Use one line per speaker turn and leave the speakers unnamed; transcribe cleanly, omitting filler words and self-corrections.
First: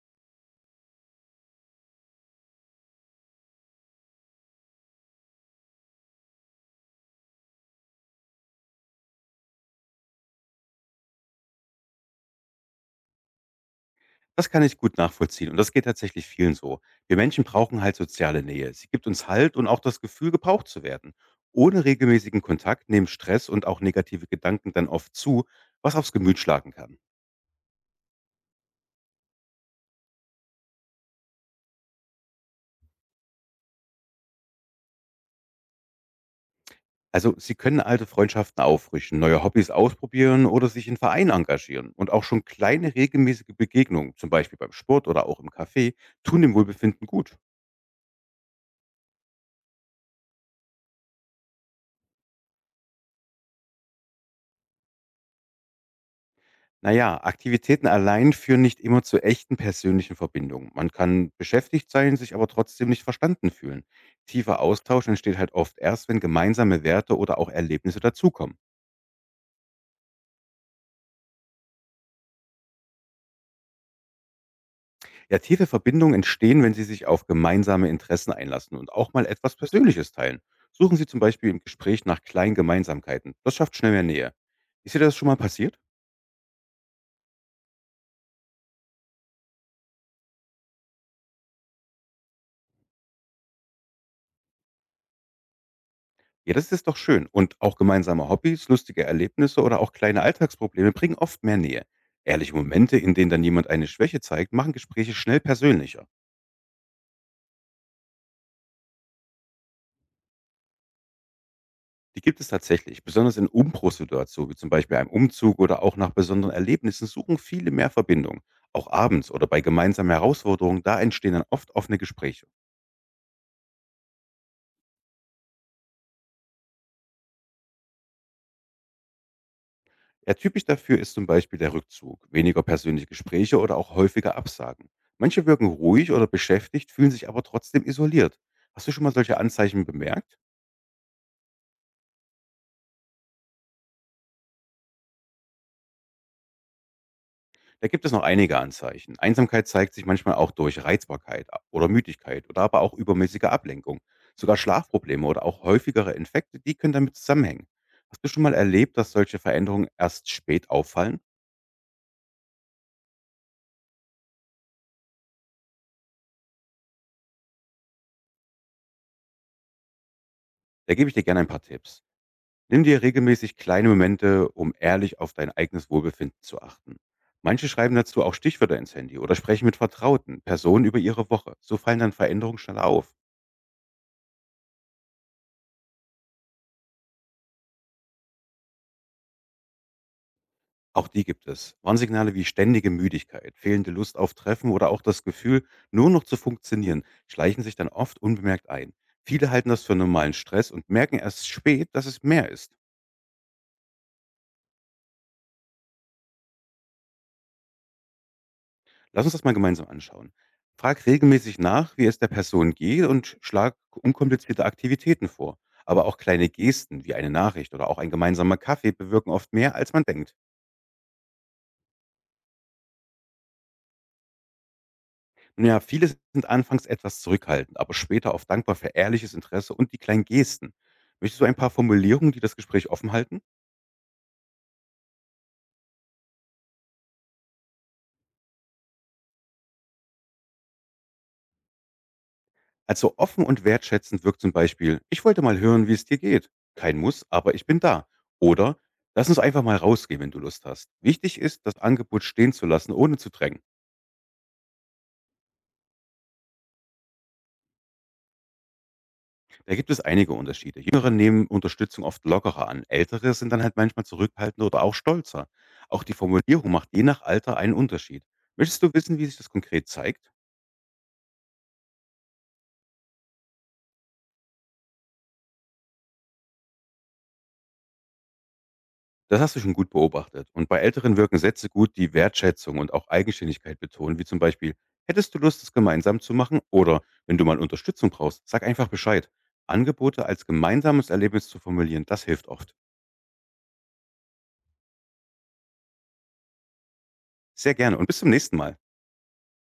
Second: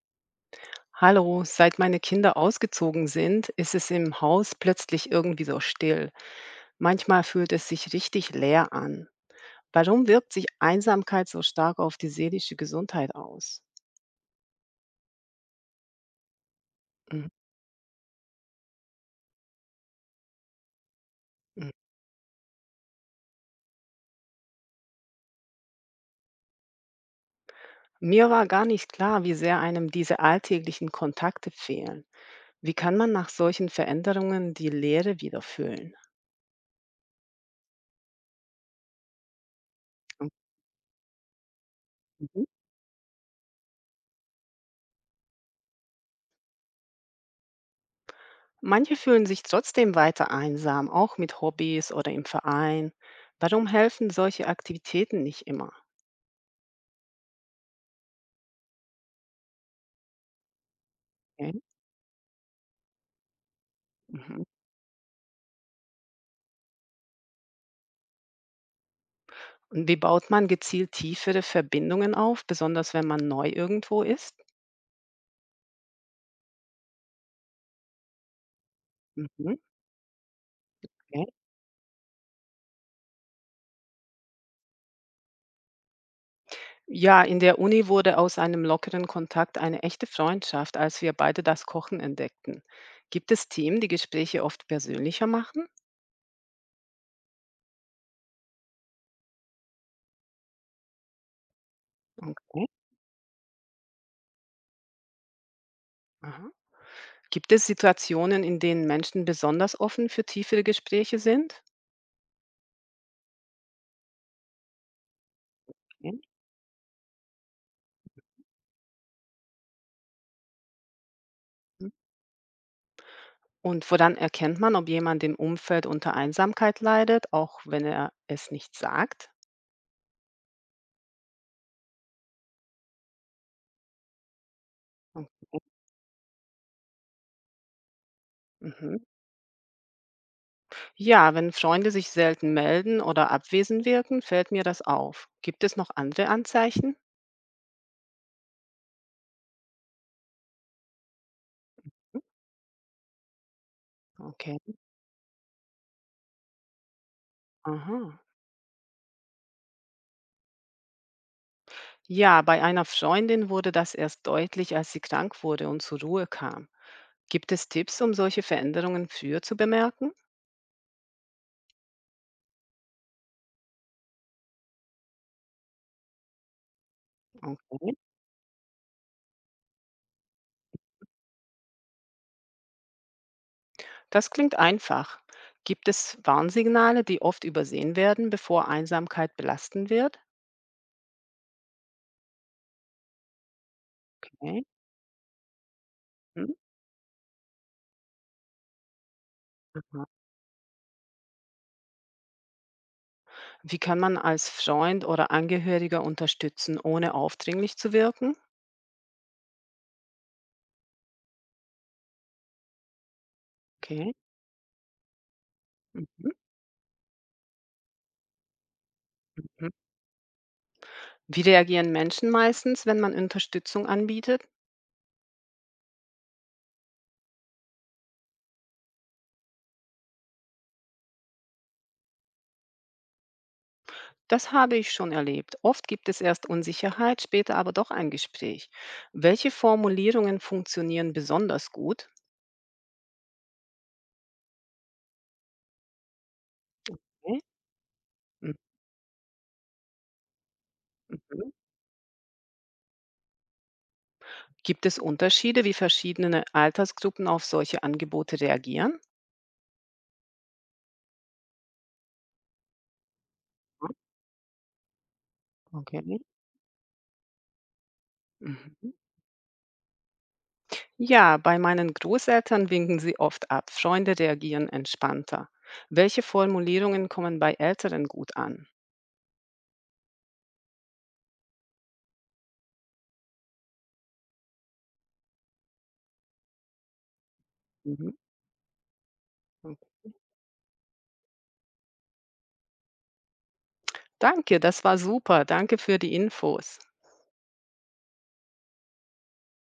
Hallo, seit meine Kinder ausgezogen sind, ist es im Haus plötzlich irgendwie so still. Manchmal fühlt es sich richtig leer an. Warum wirkt sich Einsamkeit so stark auf die seelische Gesundheit aus?
Das kann ich gut nachvollziehen und das geht tatsächlich vielen so. Wir
Mhm.
Menschen brauchen halt soziale Nähe. Sie gibt uns Halt und auch das Gefühl, gebraucht zu werden.
Mhm.
Ohne regelmäßigen Kontakt nehmen Stress und auch negative Gedanken dann oft zu, was aufs Gemüt schlagen kann.
Mir war gar nicht klar, wie sehr einem diese alltäglichen Kontakte fehlen. Wie kann man nach solchen Veränderungen die Leere wieder füllen?
Also Sie können alte Freundschaften auffrischen, neue Hobbys ausprobieren oder sich in Vereinen engagieren. Und auch schon
Mhm.
kleine regelmäßige Begegnungen, zum Beispiel beim Sport oder auch im Café, tun dem Wohlbefinden gut.
Manche fühlen sich trotzdem weiter einsam, auch mit Hobbys oder im Verein. Warum helfen solche Aktivitäten nicht immer?
Na ja, Aktivitäten allein führen nicht immer zu echten persönlichen Verbindungen. Man kann
Okay.
beschäftigt sein, sich aber trotzdem nicht verstanden fühlen.
Mhm.
Tiefer Austausch entsteht halt oft erst, wenn gemeinsame Werte oder auch Erlebnisse dazukommen.
Wie baut man gezielt tiefere Verbindungen auf, besonders wenn man neu irgendwo ist?
Ja, tiefe Verbindungen entstehen, wenn Sie sich auf gemeinsame Interessen einlassen und auch mal etwas
Mhm,
Persönliches teilen. Suchen Sie zum
okay.
Beispiel im Gespräch nach kleinen Gemeinsamkeiten. Das schafft schnell mehr Nähe. Ist dir das schon mal passiert?
Ja, in der Uni wurde aus einem lockeren Kontakt eine echte Freundschaft, als wir beide das Kochen entdeckten. Gibt es Themen, die Gespräche oft persönlicher machen?
Ja, das ist doch schön. Und auch gemeinsame Hobbys, lustige Erlebnisse oder auch kleine Alltagsprobleme bringen oft mehr Nähe. Ehrliche
Okay.
Momente, in denen dann jemand eine Schwäche zeigt, machen Gespräche schnell persönlicher.
Aha. Gibt es Situationen, in denen Menschen besonders offen für tiefere Gespräche sind?
Die gibt es tatsächlich. Besonders in Umbruchssituationen, wie zum Beispiel einem Umzug oder auch nach
Ja.
besonderen Erlebnissen, suchen viele mehr Verbindung. Auch abends oder bei gemeinsamen Herausforderungen, da entstehen dann oft
Mhm.
offene Gespräche.
Und woran erkennt man, ob jemand im Umfeld unter Einsamkeit leidet, auch wenn er es nicht sagt?
Ja, typisch dafür ist zum Beispiel der Rückzug, weniger persönliche Gespräche oder auch häufige Absagen.
Oh.
Manche wirken ruhig oder beschäftigt, fühlen sich aber trotzdem isoliert. Hast du
Mhm.
schon mal solche Anzeichen bemerkt?
Ja, wenn Freunde sich selten melden oder abwesend wirken, fällt mir das auf. Gibt es noch andere Anzeichen?
Da gibt es noch einige Anzeichen. Einsamkeit zeigt sich manchmal auch durch Reizbarkeit oder Müdigkeit oder aber auch übermäßige Ablenkung. Sogar
Okay.
Schlafprobleme oder auch häufigere Infekte, die können damit zusammenhängen.
Aha.
Hast du schon mal erlebt, dass solche Veränderungen erst spät auffallen?
Ja, bei einer Freundin wurde das erst deutlich, als sie krank wurde und zur Ruhe kam. Gibt es Tipps, um solche Veränderungen früher zu bemerken?
Da gebe ich dir gerne ein paar Tipps. Nimm dir regelmäßig kleine Momente, um ehrlich auf dein eigenes Wohlbefinden zu achten. Manche
Okay.
schreiben dazu auch Stichwörter ins Handy oder sprechen mit Vertrauten, Personen über ihre Woche. So fallen dann Veränderungen schneller auf.
Das klingt einfach. Gibt es Warnsignale, die oft übersehen werden, bevor Einsamkeit belastend wird?
Auch die gibt es. Warnsignale wie ständige Müdigkeit, fehlende Lust auf
Okay.
Treffen oder auch das Gefühl, nur noch zu
Hm?
funktionieren, schleichen sich dann oft unbemerkt ein. Viele halten das für
Aha.
normalen Stress und merken erst spät, dass es mehr ist.
Wie kann man als Freund oder Angehöriger unterstützen, ohne aufdringlich zu wirken?
Lass uns das mal gemeinsam anschauen. Frag regelmäßig nach, wie es der Person geht und schlag
Okay.
unkomplizierte Aktivitäten vor. Aber auch
Mhm,
kleine Gesten wie eine Nachricht oder auch ein gemeinsamer Kaffee bewirken oft
mhm.
mehr, als man denkt.
Wie reagieren Menschen meistens, wenn man Unterstützung anbietet?
Nun ja, viele sind anfangs etwas zurückhaltend, aber später oft dankbar für ehrliches Interesse und die kleinen Gesten. Möchtest du ein paar Formulierungen, die das Gespräch offen halten?
Das habe ich schon erlebt. Oft gibt es erst Unsicherheit, später aber doch ein Gespräch. Welche Formulierungen funktionieren besonders gut?
Also offen und wertschätzend wirkt zum Beispiel, ich wollte mal hören, wie es dir geht. Kein Muss,
Okay.
aber ich bin da.
Mhm.
Oder lass uns einfach mal rausgehen, wenn du Lust hast. Wichtig ist, das Angebot stehen zu lassen, ohne zu drängen.
Gibt es Unterschiede, wie verschiedene Altersgruppen auf solche Angebote reagieren?
Da gibt es einige Unterschiede. Jüngere nehmen Unterstützung oft lockerer an, ältere sind dann halt manchmal zurückhaltender oder auch stolzer. Auch die
Okay.
Formulierung macht je nach Alter einen Unterschied. Möchtest du
Mhm.
wissen, wie sich das konkret zeigt?
Ja, bei meinen Großeltern winken sie oft ab. Freunde reagieren entspannter. Welche Formulierungen kommen bei Älteren gut an?
Das hast du schon gut beobachtet. Und bei Älteren wirken Sätze gut, die Wertschätzung und auch Eigenständigkeit betonen, wie zum Beispiel, hättest du Lust, es gemeinsam zu machen? Oder wenn du mal Unterstützung
Mhm.
brauchst, sag einfach Bescheid. Angebote als gemeinsames Erlebnis zu formulieren, das hilft oft.
Danke, das war super. Danke für die Infos.
Sehr gerne und bis zum nächsten Mal.